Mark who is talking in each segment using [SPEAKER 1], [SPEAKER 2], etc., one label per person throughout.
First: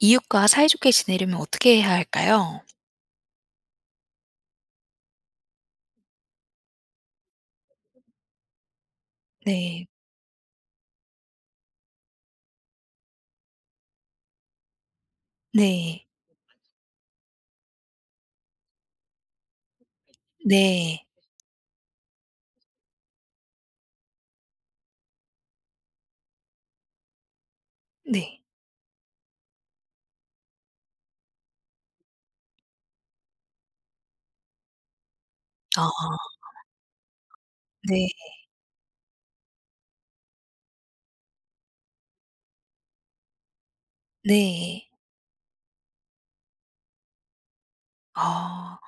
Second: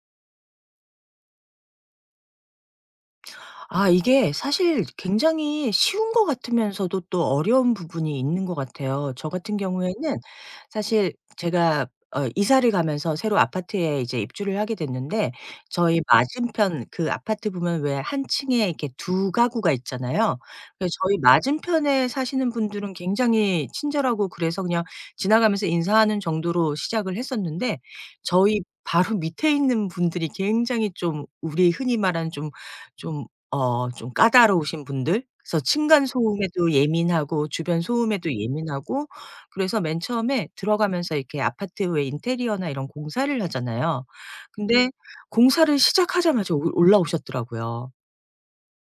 [SPEAKER 1] 이웃과 사이좋게 지내려면 어떻게 해야 할까요?
[SPEAKER 2] 아, 이게 사실 굉장히 쉬운 것 같으면서도 또 어려운 부분이 있는 것 같아요. 저 같은
[SPEAKER 1] 네.
[SPEAKER 2] 경우에는 사실 제가 이사를 가면서 새로 아파트에 이제 입주를 하게 됐는데, 저희
[SPEAKER 1] 네.
[SPEAKER 2] 맞은편 그 아파트 보면 왜 한 층에 이렇게 두 가구가 있잖아요. 그래서
[SPEAKER 1] 네.
[SPEAKER 2] 저희 맞은편에 사시는 분들은 굉장히 친절하고, 그래서 그냥 지나가면서 인사하는 정도로 시작을 했었는데,
[SPEAKER 1] 네.
[SPEAKER 2] 저희 바로 밑에 있는 분들이 굉장히 좀, 우리 흔히 말하는 좀좀 좀 까다로우신 분들. 그래서
[SPEAKER 1] 아,
[SPEAKER 2] 층간 소음에도 예민하고 주변
[SPEAKER 1] 네.
[SPEAKER 2] 소음에도 예민하고. 그래서 맨 처음에 들어가면서, 이렇게 아파트 왜 인테리어나 이런 공사를 하잖아요.
[SPEAKER 1] 네.
[SPEAKER 2] 근데 공사를 시작하자마자 올 올라오셨더라고요.
[SPEAKER 1] 아.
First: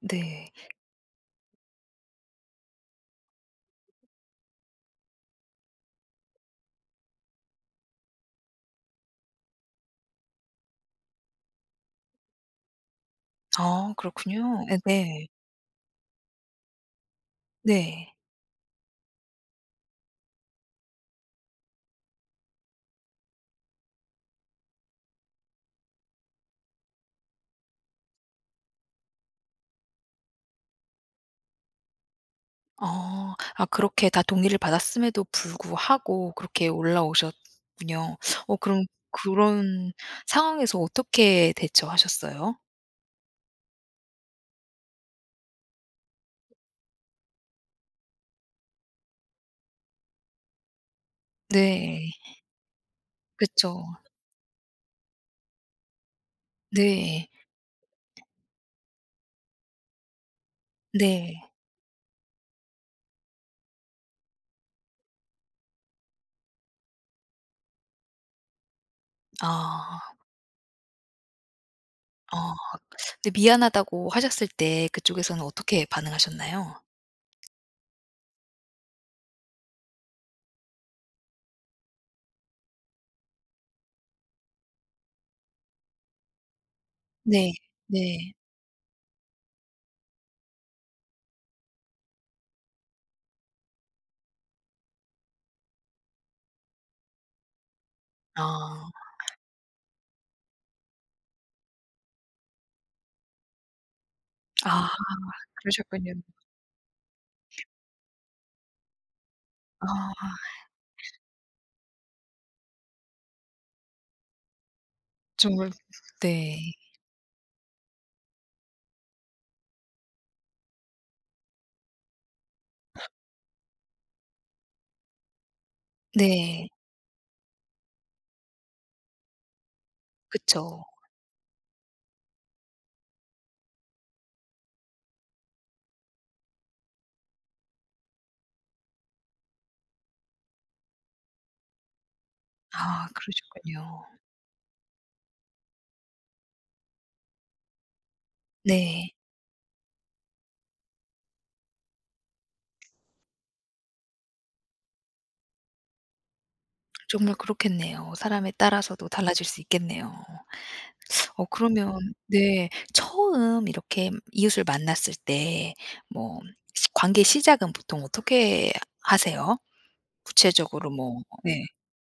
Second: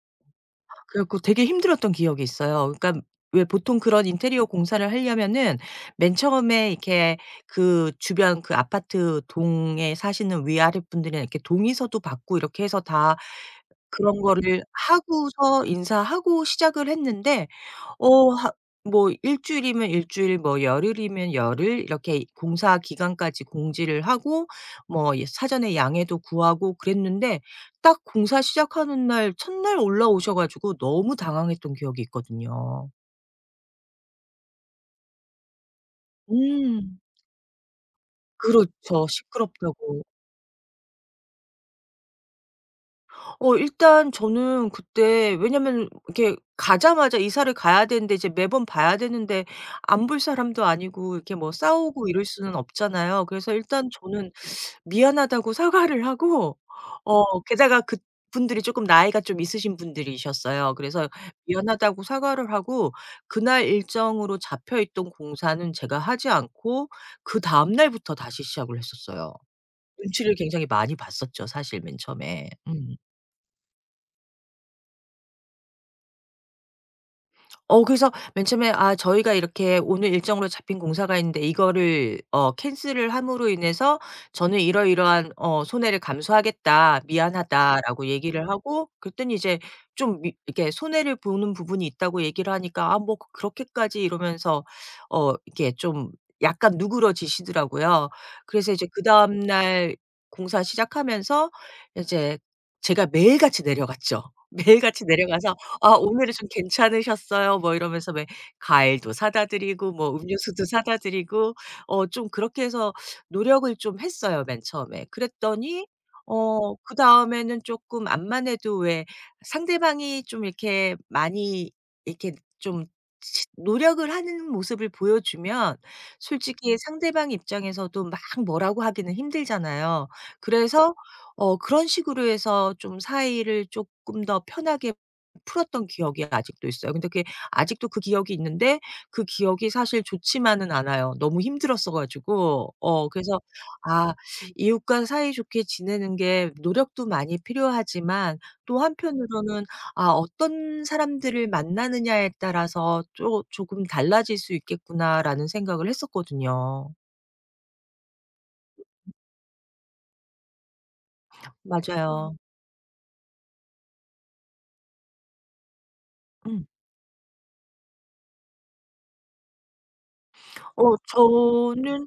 [SPEAKER 1] 네.
[SPEAKER 2] 그래 갖고 되게 힘들었던 기억이 있어요. 그러니까 왜 보통 그런 인테리어 공사를 하려면은 맨 처음에 이렇게 그 주변, 그 아파트 동에 사시는 위아랫 분들이랑 이렇게 동의서도 받고, 이렇게 해서 다
[SPEAKER 1] 아,
[SPEAKER 2] 그런 거를
[SPEAKER 1] 그렇군요. 예네.
[SPEAKER 2] 하고서 인사하고 시작을 했는데,
[SPEAKER 1] 네.
[SPEAKER 2] 어 하 뭐 일 주일이면 일 주일, 뭐 열흘이면 열흘, 이렇게 공사 기간까지 공지를 하고, 뭐 예 사전에 양해도 구하고 그랬는데, 딱 공사 시작하는 날 첫날 올라오셔 가지고 너무 당황했던 기억이 있거든요.
[SPEAKER 1] 아. 아, 그렇게 다 동의를 받았음에도 불구하고 그렇게
[SPEAKER 2] 음.
[SPEAKER 1] 올라오셨군요. 그럼
[SPEAKER 2] 그렇죠.
[SPEAKER 1] 그런
[SPEAKER 2] 시끄럽다고.
[SPEAKER 1] 상황에서 어떻게 대처하셨어요?
[SPEAKER 2] 일단 저는 그때, 왜냐면 이렇게 가자마자 이사를 가야 되는데 이제 매번 봐야 되는데, 안 볼 사람도 아니고 이렇게 뭐 싸우고
[SPEAKER 1] 네.
[SPEAKER 2] 이럴 수는 없잖아요. 그래서
[SPEAKER 1] 그쵸.
[SPEAKER 2] 일단 저는 미안하다고 사과를 하고,
[SPEAKER 1] 네.
[SPEAKER 2] 게다가 그분들이 쪼끔 나이가 좀 있으신 분들이셨어요. 그래서
[SPEAKER 1] 네.
[SPEAKER 2] 미안하다고 사과를 하고, 그날 일정으로 잡혀 있던 공사는 제가 하지 않고, 그다음 날부터 다시 시작을 했었어요.
[SPEAKER 1] 아.
[SPEAKER 2] 눈치를 굉장히 많이 봤었죠, 사실 맨 처음에.
[SPEAKER 1] 아.
[SPEAKER 2] 음.
[SPEAKER 1] 근데 미안하다고 하셨을 때 그쪽에서는 어떻게 반응하셨나요?
[SPEAKER 2] 그래서 맨 처음에 '아, 저희가 이렇게 오늘 일정으로 잡힌 공사가 있는데, 이거를 캔슬을 함으로 인해서 저는 이러이러한 손해를 감수하겠다.
[SPEAKER 1] 네.
[SPEAKER 2] 미안하다.'라고
[SPEAKER 1] 네.
[SPEAKER 2] 얘기를 하고 그랬더니, 이제 좀 미 이렇게 손해를 보는 부분이 있다고 얘기를 하니까, 아 뭐 그렇게까지 이러면서 이렇게 좀 약간 누그러지시더라고요. 그래서 이제
[SPEAKER 1] 아.
[SPEAKER 2] 그다음 날 공사 시작하면서, 이제 제가 매일같이 내려갔죠.
[SPEAKER 1] 아,
[SPEAKER 2] 매일같이 내려가서 "아
[SPEAKER 1] 그러셨군요.
[SPEAKER 2] 오늘은 좀 괜찮으셨어요?" 뭐 이러면서, 왜 과일도 사다 드리고, 뭐
[SPEAKER 1] 아,
[SPEAKER 2] 음료수도 사다 드리고, 좀 그렇게 해서 노력을 좀 했어요, 맨 처음에.
[SPEAKER 1] 정말.
[SPEAKER 2] 그랬더니
[SPEAKER 1] 네.
[SPEAKER 2] 그다음에는 조금, 암만 해도 왜 상대방이 좀 이렇게 많이, 이렇게 좀 치 노력을 하는 모습을 보여주면,
[SPEAKER 1] 네.
[SPEAKER 2] 솔직히 상대방 입장에서도 막 뭐라고 하기는 힘들잖아요.
[SPEAKER 1] 그쵸.
[SPEAKER 2] 그래서 그런 식으로 해서 좀 사이를 조금 더 편하게 풀었던 기억이 아직도 있어요. 근데 그게 아직도 그 기억이 있는데, 그 기억이 사실 좋지만은 않아요. 너무 힘들었어 가지고.
[SPEAKER 1] 아,
[SPEAKER 2] 그래서
[SPEAKER 1] 그러셨군요.
[SPEAKER 2] 아, 이웃과 사이좋게 지내는 게 노력도 많이 필요하지만, 또
[SPEAKER 1] 네.
[SPEAKER 2] 한편으로는 아 '어떤 사람들을 만나느냐에 따라서 쪼 조금 달라질 수 있겠구나.'라는 생각을 했었거든요.
[SPEAKER 1] 정말 그렇겠네요. 사람에 따라서도 달라질 수 있겠네요. 그러면,
[SPEAKER 2] 맞아요.
[SPEAKER 1] 네, 처음 이렇게 이웃을 만났을 때 뭐
[SPEAKER 2] 음.
[SPEAKER 1] 시 관계 시작은 보통 어떻게 하세요? 구체적으로 뭐. 네.
[SPEAKER 2] 저는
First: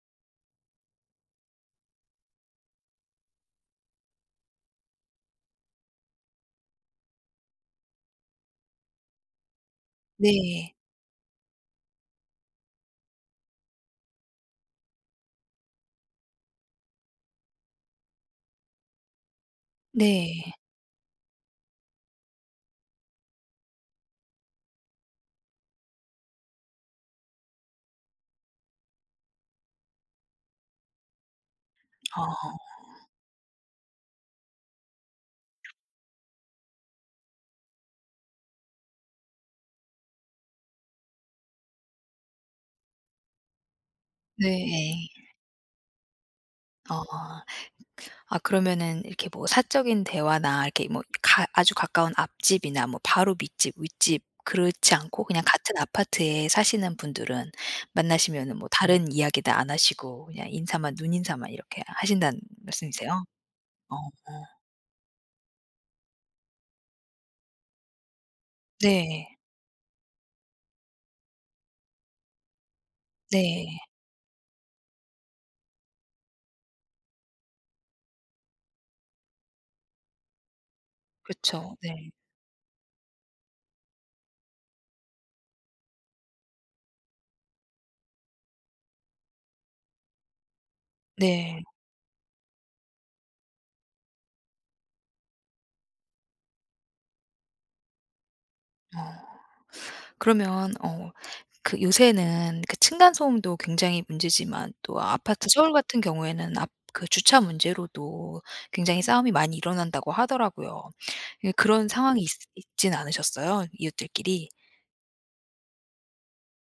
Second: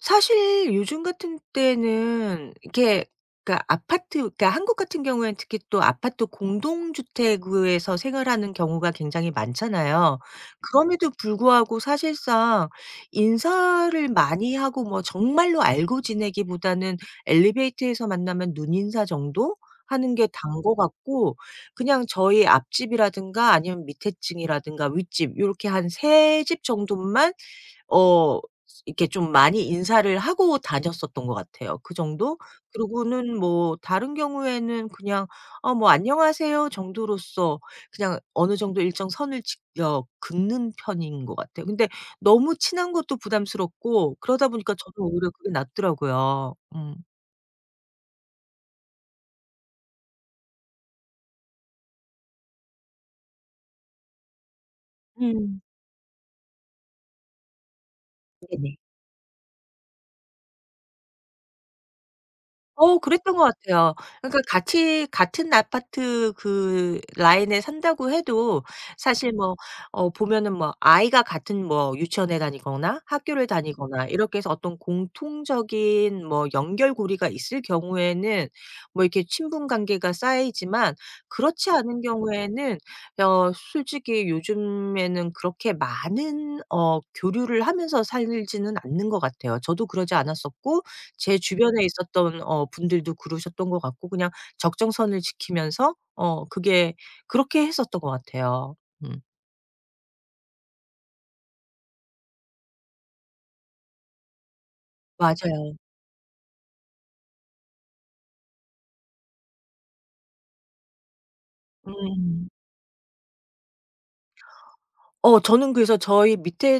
[SPEAKER 2] 사실 요즘 같은 때는 이게, 그러니까 아파트, 그러니까 한국 같은 경우에는 특히 또 아파트 공동주택에서 생활하는 경우가 굉장히 많잖아요.
[SPEAKER 1] 네.
[SPEAKER 2] 그럼에도 불구하고 사실상 인사를 많이 하고 뭐 정말로 알고 지내기보다는, 엘리베이터에서 만나면 눈인사 정도 하는 게
[SPEAKER 1] 네.
[SPEAKER 2] 단것 같고, 그냥 저희 앞집이라든가 아니면 밑에 층이라든가 윗집 요렇게 한 세 집 정도만 어 이렇게 좀 많이 인사를 하고 다녔었던 것 같아요. 그
[SPEAKER 1] 아.
[SPEAKER 2] 정도? 그러고는 뭐 다른 경우에는 그냥 뭐 "안녕하세요." 정도로서 그냥 어느 정도 일정 선을 지어 긋는 편인 것 같아요. 근데 너무 친한 것도 부담스럽고, 그러다 보니까 저는
[SPEAKER 1] 네.
[SPEAKER 2] 오히려 그게 낫더라고요. 음.
[SPEAKER 1] 어. 아, 그러면은 이렇게 뭐 사적인 대화나 이렇게 뭐 가 아주 가까운 앞집이나 뭐 바로 밑집, 윗집 그렇지 않고 그냥
[SPEAKER 2] 음.
[SPEAKER 1] 같은 아파트에 사시는 분들은 만나시면은 뭐
[SPEAKER 2] 네네.
[SPEAKER 1] 다른 이야기도 안 하시고 그냥 인사만 눈인사만 이렇게 하신다는 말씀이세요?
[SPEAKER 2] 그랬던 것 같아요.
[SPEAKER 1] 어.
[SPEAKER 2] 그러니까 같이 같은 아파트 그 라인에 산다고 해도, 사실
[SPEAKER 1] 네.
[SPEAKER 2] 뭐 보면은 뭐 아이가 같은 뭐 유치원에 다니거나 학교를
[SPEAKER 1] 네.
[SPEAKER 2] 다니거나, 이렇게 해서 어떤 공통적인 뭐 연결고리가 있을 경우에는 뭐 이렇게 친분 관계가 쌓이지만, 그렇지
[SPEAKER 1] 그쵸.
[SPEAKER 2] 않은
[SPEAKER 1] 네.
[SPEAKER 2] 경우에는 솔직히 요즘에는 그렇게 많은 교류를 하면서 살지는 않는 것 같아요. 저도 그러지 않았었고, 제
[SPEAKER 1] 네.
[SPEAKER 2] 주변에 있었던 분들도 그러셨던 것 같고, 그냥 적정선을 지키면서 그게 그렇게 했었던 것 같아요.
[SPEAKER 1] 어.
[SPEAKER 2] 음.
[SPEAKER 1] 그러면 그 요새는 그 층간소음도 굉장히 문제지만 또 아파트 서울
[SPEAKER 2] 맞아요.
[SPEAKER 1] 같은 경우에는 앞 그 주차 문제로도 굉장히 싸움이 많이 일어난다고 하더라고요. 예, 그런 상황이 있
[SPEAKER 2] 음.
[SPEAKER 1] 있진 않으셨어요? 이웃들끼리?
[SPEAKER 2] 저는 그래서 저희 밑에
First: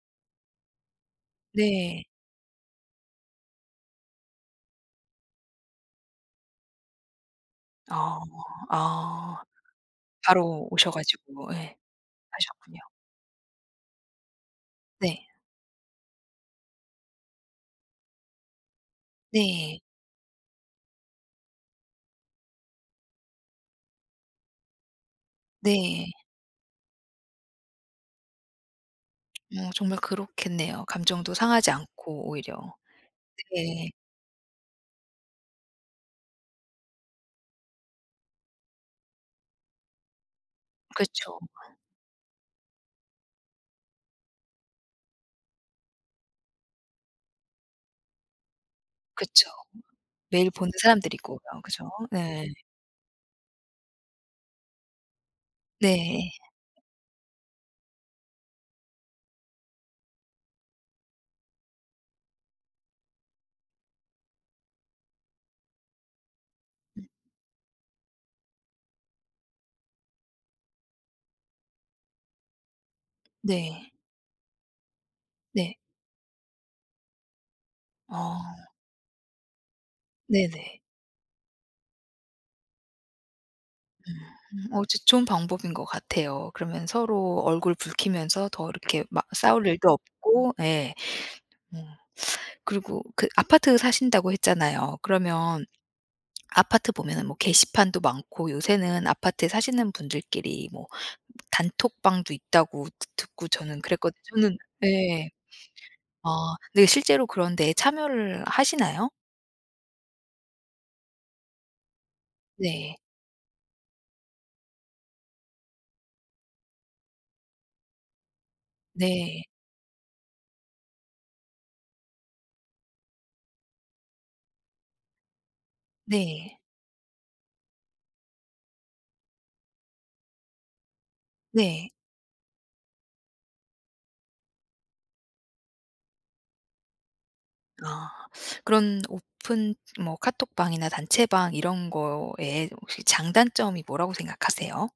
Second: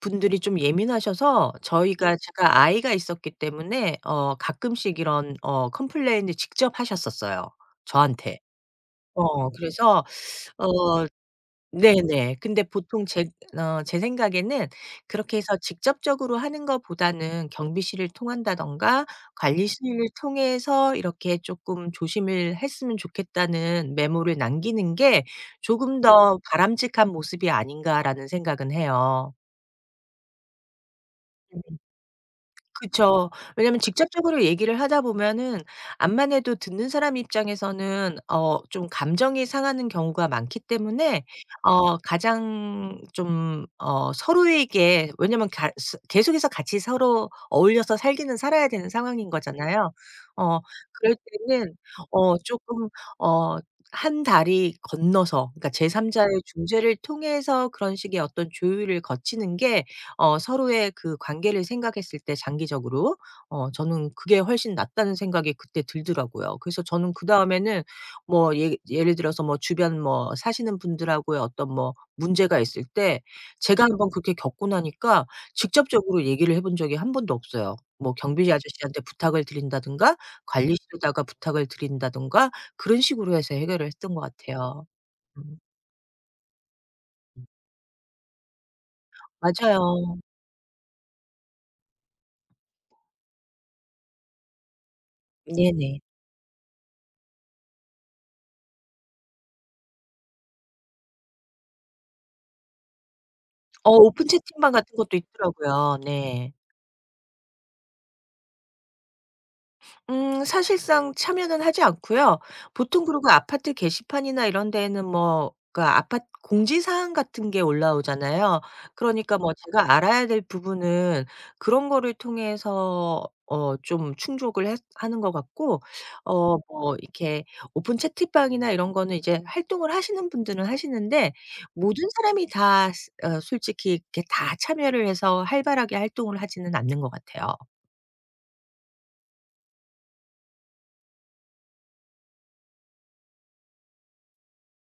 [SPEAKER 2] 분들이 좀 예민하셔서,
[SPEAKER 1] 네.
[SPEAKER 2] 저희가 제가 아이가 있었기 때문에 가끔씩 이런 컴플레인을 직접 하셨었어요,
[SPEAKER 1] 어.
[SPEAKER 2] 저한테.
[SPEAKER 1] 아.
[SPEAKER 2] 그래서
[SPEAKER 1] 바로 오셔
[SPEAKER 2] 어
[SPEAKER 1] 가지고 예
[SPEAKER 2] 네네. 근데
[SPEAKER 1] 하셨군요.
[SPEAKER 2] 보통 제 생각에는,
[SPEAKER 1] 네.
[SPEAKER 2] 그렇게 해서 직접적으로 하는 것보다는 경비실을 통한다든가,
[SPEAKER 1] 네.
[SPEAKER 2] 관리실을 통해서 이렇게 조금 "조심을 했으면 좋겠다."는 메모를 남기는 게 조금
[SPEAKER 1] 네.
[SPEAKER 2] 더 바람직한 모습이 아닌가라는 생각은 해요.
[SPEAKER 1] 정말 그렇겠네요. 감정도 상하지 않고 오히려.
[SPEAKER 2] 그쵸. 왜냐면
[SPEAKER 1] 네.
[SPEAKER 2] 직접적으로 얘기를 하다 보면은 암만 해도 듣는 사람 입장에서는 좀 감정이 상하는 경우가 많기 때문에,
[SPEAKER 1] 그쵸.
[SPEAKER 2] 가장 좀 서로에게, 왜냐면 가 스 계속해서 같이 서로 어울려서 살기는 살아야 되는 상황인
[SPEAKER 1] 그쵸.
[SPEAKER 2] 거잖아요.
[SPEAKER 1] 매일
[SPEAKER 2] 어
[SPEAKER 1] 보는
[SPEAKER 2] 그럴
[SPEAKER 1] 사람들이고요.
[SPEAKER 2] 때는
[SPEAKER 1] 그죠? 네.
[SPEAKER 2] 쪼끔 어 한 다리 건너서, 그러니까 제3 자의
[SPEAKER 1] 네.
[SPEAKER 2] 중재를 통해서 그런 식의 어떤 조율을 거치는 게 서로의 그 관계를 생각했을 때 장기적으로 저는 그게 훨씬 낫다는 생각이 그때 들더라고요. 그래서 저는 그다음에는, 뭐 예 예를 들어서 뭐 주변 뭐 사시는 분들하고의 어떤 뭐 문제가 있을 때, 제가
[SPEAKER 1] 네.
[SPEAKER 2] 한번 그렇게 겪고 나니까
[SPEAKER 1] 네.
[SPEAKER 2] 직접적으로 얘기를 해본 적이 한 번도 없어요. 뭐
[SPEAKER 1] 어,
[SPEAKER 2] 경비지 아저씨한테 부탁을 드린다든가,
[SPEAKER 1] 네네.
[SPEAKER 2] 관리실에다가 부탁을 드린다든가, 그런 식으로 해서 해결을 했던 것
[SPEAKER 1] 음.
[SPEAKER 2] 같아요.
[SPEAKER 1] 저 좋은
[SPEAKER 2] 음
[SPEAKER 1] 방법인 것 같아요. 그러면 서로 얼굴 붉히면서 더 이렇게 막 싸울
[SPEAKER 2] 맞아요.
[SPEAKER 1] 일도 없고. 예. 음. 그리고 그 아파트 사신다고 했잖아요. 그러면
[SPEAKER 2] 네네.
[SPEAKER 1] 아파트 보면은 뭐 게시판도 많고 요새는 아파트에 사시는 분들끼리 뭐 단톡방도 있다고 드 듣고 저는 그랬거든요.
[SPEAKER 2] 오픈
[SPEAKER 1] 저는.
[SPEAKER 2] 채팅방 같은 것도
[SPEAKER 1] 예.
[SPEAKER 2] 있더라고요.
[SPEAKER 1] 아.
[SPEAKER 2] 네.
[SPEAKER 1] 네, 실제로 그런 데에 참여를 하시나요?
[SPEAKER 2] 사실상 참여는 하지 않고요.
[SPEAKER 1] 네.
[SPEAKER 2] 보통 그리고 아파트 게시판이나 이런 데에는 뭐 그 아파트 공지 사항 같은 게 올라오잖아요. 그러니까
[SPEAKER 1] 네.
[SPEAKER 2] 뭐 제가 알아야 될 부분은 그런 거를 통해서 좀 충족을 하는 것 같고,
[SPEAKER 1] 네.
[SPEAKER 2] 뭐 이렇게 오픈 채팅방이나 이런 거는 이제 활동을 하시는 분들은 하시는데,
[SPEAKER 1] 네.
[SPEAKER 2] 모든 사람이 다 스 어 솔직히 이렇게 다 참여를 해서 활발하게 활동을 하지는 않는 것 같아요.
[SPEAKER 1] 아. 그런 오픈 뭐 카톡방이나 단체방 이런 거에 혹시 장단점이 뭐라고 생각하세요?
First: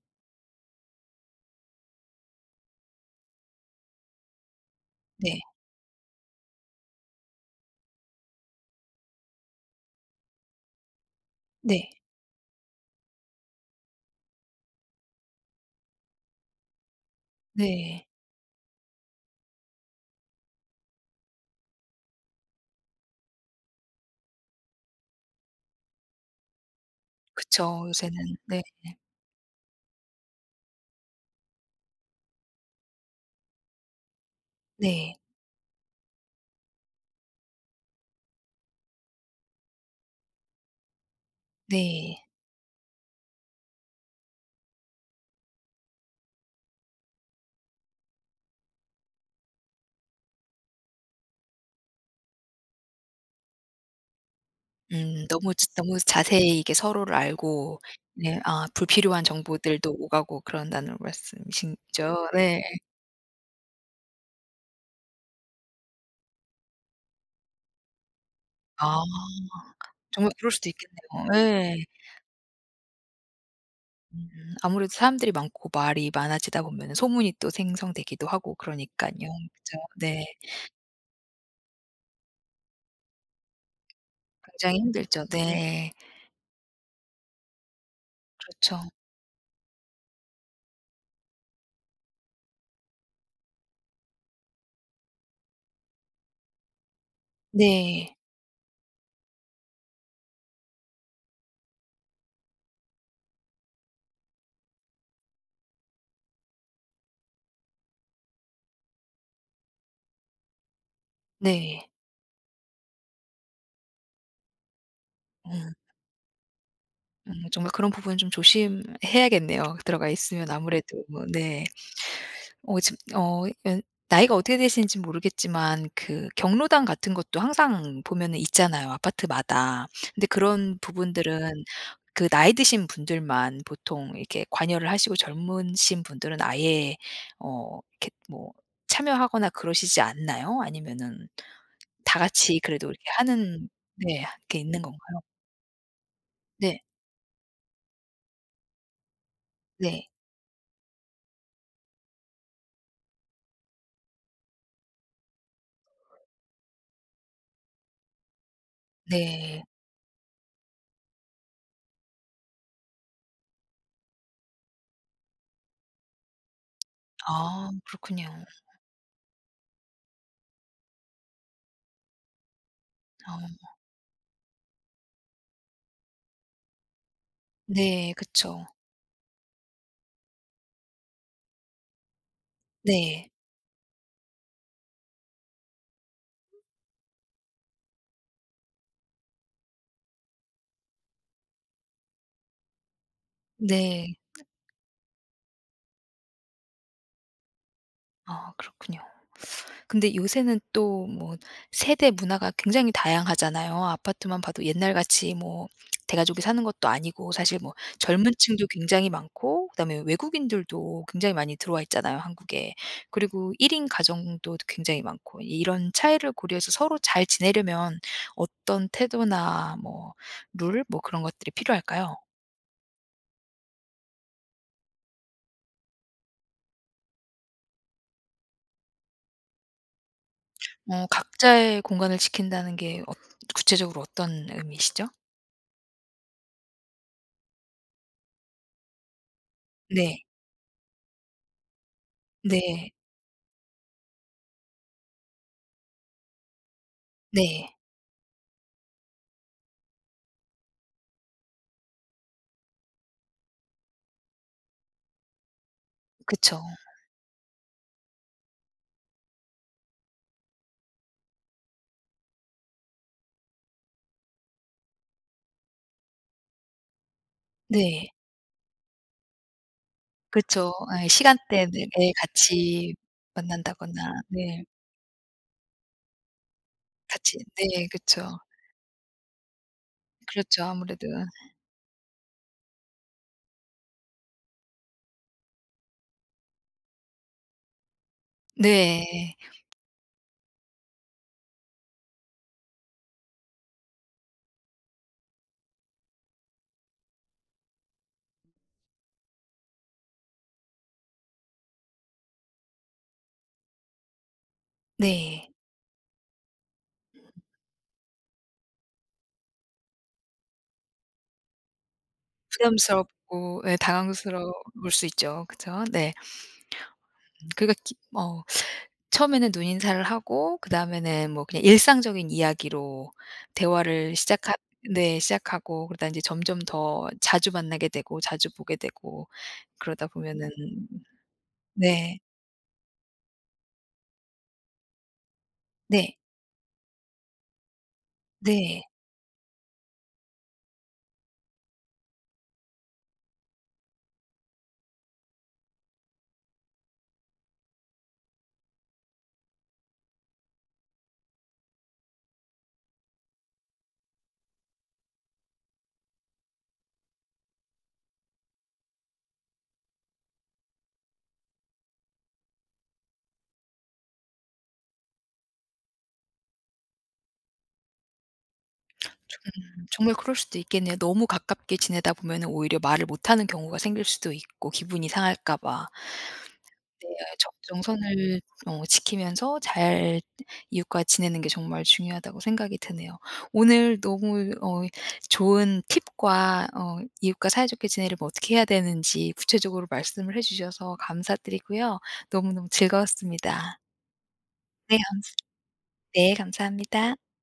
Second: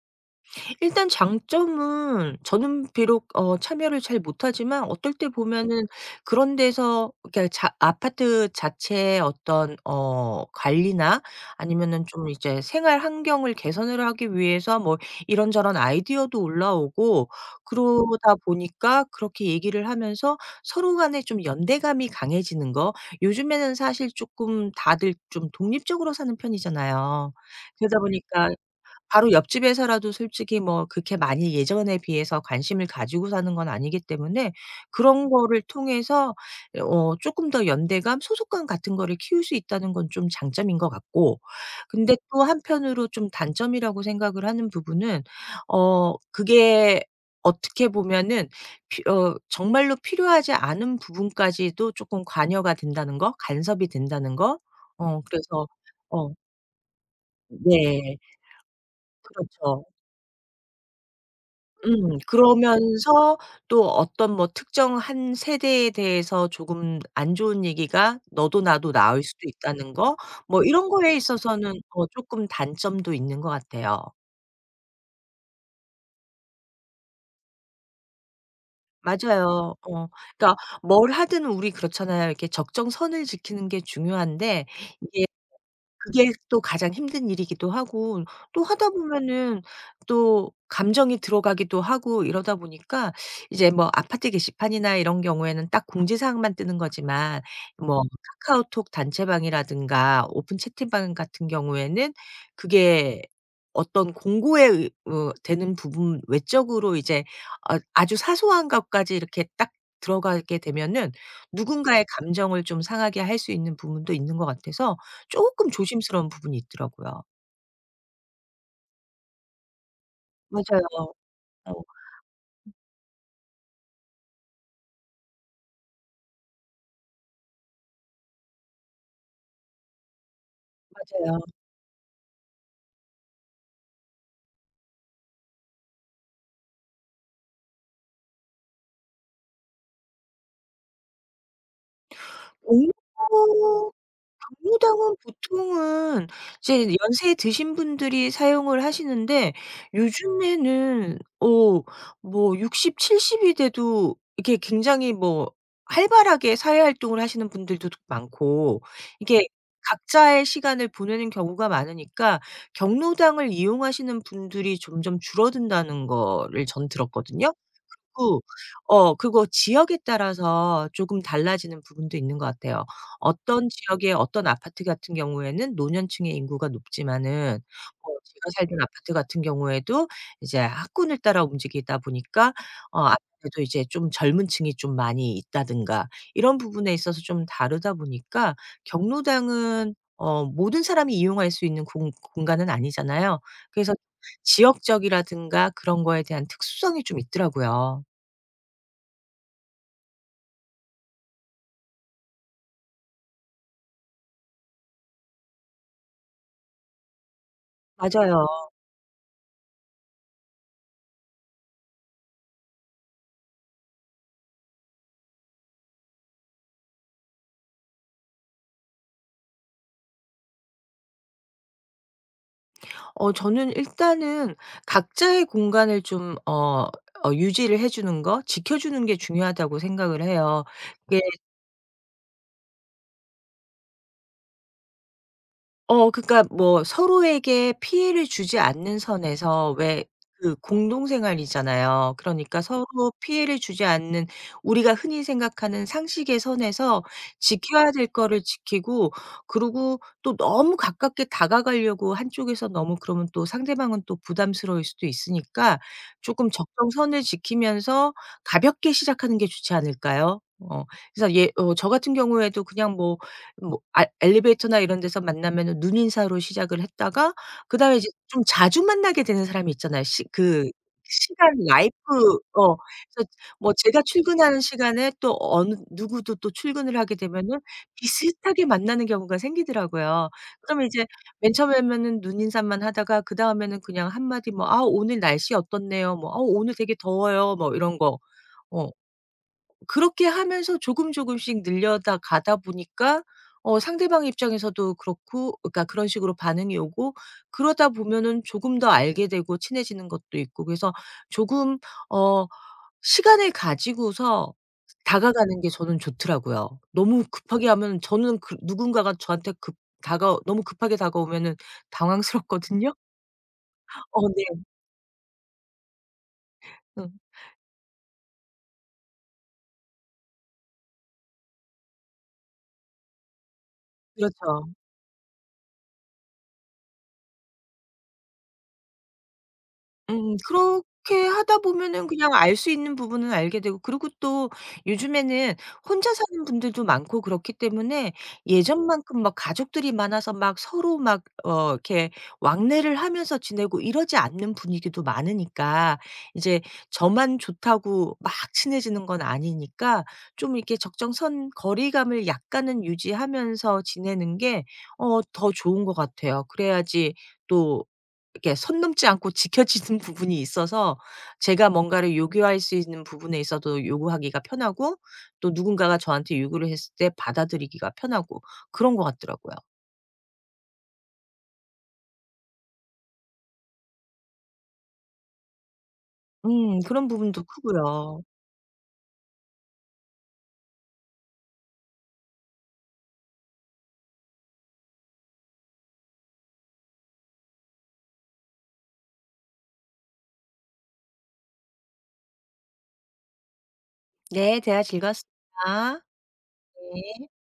[SPEAKER 2] 일단 장점은, 저는 비록 참여를 잘 못하지만 어떨 때
[SPEAKER 1] 네.
[SPEAKER 2] 보면은 그런 데서, 그러니까 자 아파트 자체의 어떤 관리나
[SPEAKER 1] 네.
[SPEAKER 2] 아니면은 좀 이제 생활 환경을 개선을 하기 위해서 뭐 이런저런 아이디어도 올라오고,
[SPEAKER 1] 네.
[SPEAKER 2] 그러다 보니까 그렇게 얘기를 하면서 서로 간에 좀 연대감이 강해지는 거. 요즘에는 사실 조금 다들 좀 독립적으로 사는 편이잖아요.
[SPEAKER 1] 그쵸.
[SPEAKER 2] 그러다
[SPEAKER 1] 요새는.
[SPEAKER 2] 보니까
[SPEAKER 1] 네.
[SPEAKER 2] 바로 옆집에서라도 솔직히 뭐 그렇게 많이 예전에 비해서 관심을 가지고 사는 건 아니기 때문에,
[SPEAKER 1] 네.
[SPEAKER 2] 그런 거를 통해서 쪼끔 더 연대감, 소속감 같은 거를 키울 수 있다는 건 좀 장점인 것 같고. 근데
[SPEAKER 1] 네.
[SPEAKER 2] 또 한편으로 좀 단점이라고 생각을 하는 부분은, 그게 어떻게 보면은 피 어 정말로 필요하지 않은 부분까지도 쪼끔 관여가 된다는 거, 간섭이 된다는 거.
[SPEAKER 1] 음. 너무 즈
[SPEAKER 2] 그래서
[SPEAKER 1] 너무
[SPEAKER 2] 어
[SPEAKER 1] 자세히 이게 서로를 알고.
[SPEAKER 2] 네.
[SPEAKER 1] 네, 아, 불필요한
[SPEAKER 2] 그렇죠.
[SPEAKER 1] 정보들도 오가고 그런다는 말씀이신
[SPEAKER 2] 음.
[SPEAKER 1] 거죠? 네.
[SPEAKER 2] 그러면서 또 어떤 뭐 특정 한 세대에 대해서 조금 안 좋은 얘기가 너도 나도
[SPEAKER 1] 아,
[SPEAKER 2] 나올 수도 있다는 거,
[SPEAKER 1] 정말 그럴
[SPEAKER 2] 뭐
[SPEAKER 1] 수도
[SPEAKER 2] 이런 거에
[SPEAKER 1] 있겠네요.
[SPEAKER 2] 있어서는
[SPEAKER 1] 예.
[SPEAKER 2] 쪼끔 단점도 있는 것 같아요.
[SPEAKER 1] 음 아무래도 사람들이 많고 말이 많아지다 보면은 소문이 또 생성되기도 하고 그러니깐요.
[SPEAKER 2] 맞아요.
[SPEAKER 1] 그죠.
[SPEAKER 2] 어.
[SPEAKER 1] 네.
[SPEAKER 2] 그러니까 뭘 하든 우리 그렇잖아요. 이렇게 적정선을 지키는 게 중요한데,
[SPEAKER 1] 굉장히
[SPEAKER 2] 이게
[SPEAKER 1] 힘들죠. 네.
[SPEAKER 2] 그게 또 가장 힘든 일이기도 하고, 또
[SPEAKER 1] 그렇죠.
[SPEAKER 2] 하다 보면은 또 감정이 들어가기도 하고, 이러다 보니까 이제 뭐 아파트 게시판이나 이런 경우에는 딱 공지사항만 뜨는 거지만, 뭐
[SPEAKER 1] 네.
[SPEAKER 2] 카카오톡 단체방이라든가 오픈 채팅방 같은 경우에는 그게 어떤 공고에 의 어 되는 부분 외적으로 이제 아주 사소한 것까지 이렇게 딱 들어가게 되면은
[SPEAKER 1] 네.
[SPEAKER 2] 누군가의 감정을 좀 상하게 할 수 있는 부분도 있는 것 같아서, 쪼끔
[SPEAKER 1] 음.
[SPEAKER 2] 조심스러운 부분이 있더라고요.
[SPEAKER 1] 음, 정말 그런 부분은 좀 조심해야겠네요, 들어가 있으면
[SPEAKER 2] 맞아요.
[SPEAKER 1] 아무래도. 뭐 네.
[SPEAKER 2] 어
[SPEAKER 1] 지금 어 연 나이가 어떻게 되시는지 모르겠지만 그 경로당 같은 것도 항상 보면은 있잖아요, 아파트마다. 근데 그런
[SPEAKER 2] 맞아요.
[SPEAKER 1] 부분들은 그 나이 드신 분들만 보통 이렇게 관여를 하시고 젊으신 분들은 아예 이렇게 뭐 참여하거나 그러시지 않나요? 아니면은 다 같이
[SPEAKER 2] 오.
[SPEAKER 1] 그래도 이렇게 하는, 네,
[SPEAKER 2] 경
[SPEAKER 1] 게
[SPEAKER 2] 로
[SPEAKER 1] 있는
[SPEAKER 2] 당은
[SPEAKER 1] 건가요?
[SPEAKER 2] 보통은
[SPEAKER 1] 네.
[SPEAKER 2] 이제 연세 드신 분들이 사용을 하시는데,
[SPEAKER 1] 네.
[SPEAKER 2] 요즘에는 뭐 60, 70이 돼도 이게 굉장히 뭐 활발하게 사회 활동을 하시는 분들도 많고, 이게
[SPEAKER 1] 네.
[SPEAKER 2] 각자의 시간을 보내는 경우가 많으니까 경로당을 이용하시는 분들이 점점 줄어든다는 거를 전 들었거든요.
[SPEAKER 1] 아,
[SPEAKER 2] 그리고
[SPEAKER 1] 그렇군요.
[SPEAKER 2] 그거 지역에 따라서 조금 달라지는 부분도 있는 것 같아요. 어떤
[SPEAKER 1] 아.
[SPEAKER 2] 지역의 어떤 아파트 같은 경우에는 노년층의 인구가 높지만은,
[SPEAKER 1] 네.
[SPEAKER 2] 제가
[SPEAKER 1] 그쵸.
[SPEAKER 2] 살던 아파트 같은 경우에도 이제 학군을 따라 움직이다 보니까
[SPEAKER 1] 네.
[SPEAKER 2] 아무래도 이제 좀 젊은 층이 좀 많이 있다든가, 이런 부분에 있어서 좀 다르다 보니까 경로당은 모든 사람이 이용할 수 있는 공 공간은 아니잖아요. 그래서
[SPEAKER 1] 네.
[SPEAKER 2] 지역적이라든가 그런 거에 대한 특수성이 좀 있더라고요.
[SPEAKER 1] 아, 그렇군요. 근데 요새는 또 뭐 세대 문화가 굉장히 다양하잖아요. 아파트만 봐도 옛날같이 뭐 대가족이 사는 것도 아니고 사실, 뭐, 젊은
[SPEAKER 2] 맞아요.
[SPEAKER 1] 층도 굉장히 많고 그다음에 외국인들도 굉장히 많이 들어와 있잖아요, 한국에. 그리고 1인 가정도 굉장히 많고. 이런 차이를 고려해서 서로 잘 지내려면 어떤 태도나 뭐 룰, 뭐 그런 것들이 필요할까요?
[SPEAKER 2] 저는 일단은 각자의 공간을 좀 유지를 해 주는 거, 지켜 주는 게 중요하다고 생각을 해요. 게
[SPEAKER 1] 각자의 공간을 지킨다는 게 구체적으로 어떤 의미시죠?
[SPEAKER 2] 어 그러니까 뭐 서로에게 피해를 주지 않는 선에서 왜,
[SPEAKER 1] 네.
[SPEAKER 2] 그 공동생활이잖아요. 그러니까 서로
[SPEAKER 1] 네.
[SPEAKER 2] 피해를 주지 않는, 우리가 흔히 생각하는 상식의 선에서
[SPEAKER 1] 네.
[SPEAKER 2] 지켜야 될 거를 지키고, 그리고 또 너무 가깝게 다가가려고 한쪽에서 너무 그러면 또 상대방은 또 부담스러울 수도 있으니까, 조금
[SPEAKER 1] 그쵸.
[SPEAKER 2] 적정선을 지키면서 가볍게 시작하는 게 좋지 않을까요? 그래서 예 저 같은 경우에도 그냥 뭐 아 엘리베이터나 이런 데서 만나면은 눈인사로 시작을 했다가, 그다음에 이제
[SPEAKER 1] 네.
[SPEAKER 2] 좀 자주 만나게 되는 사람이 있잖아요. 시 그
[SPEAKER 1] 그렇죠. 예.
[SPEAKER 2] 시간
[SPEAKER 1] 시간대에.
[SPEAKER 2] 라이프.
[SPEAKER 1] 예,
[SPEAKER 2] 어
[SPEAKER 1] 같이
[SPEAKER 2] 그래서 뭐 제가
[SPEAKER 1] 만난다거나.
[SPEAKER 2] 출근하는
[SPEAKER 1] 네,
[SPEAKER 2] 시간에 또 어느 누구도 또 출근을 하게
[SPEAKER 1] 같이.
[SPEAKER 2] 되면은
[SPEAKER 1] 네, 그쵸.
[SPEAKER 2] 비슷하게 만나는 경우가 생기더라고요.
[SPEAKER 1] 그렇죠
[SPEAKER 2] 그러면 이제
[SPEAKER 1] 아무래도.
[SPEAKER 2] 맨 처음에는 눈인사만 하다가, 그다음에는 그냥 한마디 뭐 "아 오늘 날씨 어떻네요." 뭐 "아 오늘 되게 더워요." 뭐 이런 거. 어.
[SPEAKER 1] 네.
[SPEAKER 2] 그렇게 하면서 조금 조금씩 늘려다 가다 보니까 상대방 입장에서도 그렇고, 그러니까 그런 식으로 반응이 오고 그러다 보면은 조금 더 알게 되고 친해지는 것도 있고, 그래서 조금 어 시간을 가지고서
[SPEAKER 1] 네.
[SPEAKER 2] 다가가는 게 저는 좋더라고요. 너무 급하게 하면, 저는 그 누군가가 저한테 급 다가 너무 급하게 다가오면은 당황스럽거든요.
[SPEAKER 1] 부담스럽고, 예, 당황스러울
[SPEAKER 2] 네.
[SPEAKER 1] 수 있죠. 그죠? 네.
[SPEAKER 2] 음.
[SPEAKER 1] 그러니까 기 어 처음에는 눈 인사를 하고 그다음에는 뭐 그냥 일상적인 이야기로 대화를 시작하
[SPEAKER 2] 그렇죠.
[SPEAKER 1] 네, 시작하고 그러다 인제 점점 더 자주 만나게 되고 자주 보게 되고 그러다
[SPEAKER 2] 음.
[SPEAKER 1] 보면은.
[SPEAKER 2] 그렇게 하다 보면은
[SPEAKER 1] 네.
[SPEAKER 2] 그냥 알 수 있는 부분은 알게 되고, 그리고 또 요즘에는 혼자
[SPEAKER 1] 네.
[SPEAKER 2] 사는 분들도 많고 그렇기 때문에
[SPEAKER 1] 네.
[SPEAKER 2] 예전만큼 막 가족들이 많아서 막 서로 막 이렇게 왕래를 하면서 지내고 이러지 않는 분위기도 많으니까, 이제 저만 좋다고 막 친해지는 건 아니니까 좀 이렇게 적정선, 거리감을 약간은 유지하면서 지내는 게 더 좋은 것 같아요. 그래야지 또 이렇게 선 넘지 않고 지켜지는 부분이 있어서, 제가 뭔가를 요구할 수 있는 부분에 있어도 요구하기가 편하고, 또 누군가가 저한테 요구를 했을 때 받아들이기가 편하고, 그런 것 같더라고요.
[SPEAKER 1] 정말 그럴 수도 있겠네요. 너무 가깝게 지내다 보면은 오히려 말을 못하는 경우가 생길 수도 있고, 기분이 상할까 봐.
[SPEAKER 2] 그런
[SPEAKER 1] 네. 아,
[SPEAKER 2] 부분도 크고요.
[SPEAKER 1] 적정선을 지키면서 잘 이웃과 지내는 게 정말 중요하다고 생각이 드네요. 오늘 너무 좋은 팁과 이웃과 사이좋게 지내려면 어떻게 해야 되는지 구체적으로 말씀을 해 주셔서 감사드리고요. 너무너무 즐거웠습니다.
[SPEAKER 2] 네. 대화
[SPEAKER 1] 네. 감
[SPEAKER 2] 즐거웠습니다.
[SPEAKER 1] 네. 감사합니다.
[SPEAKER 2] 네.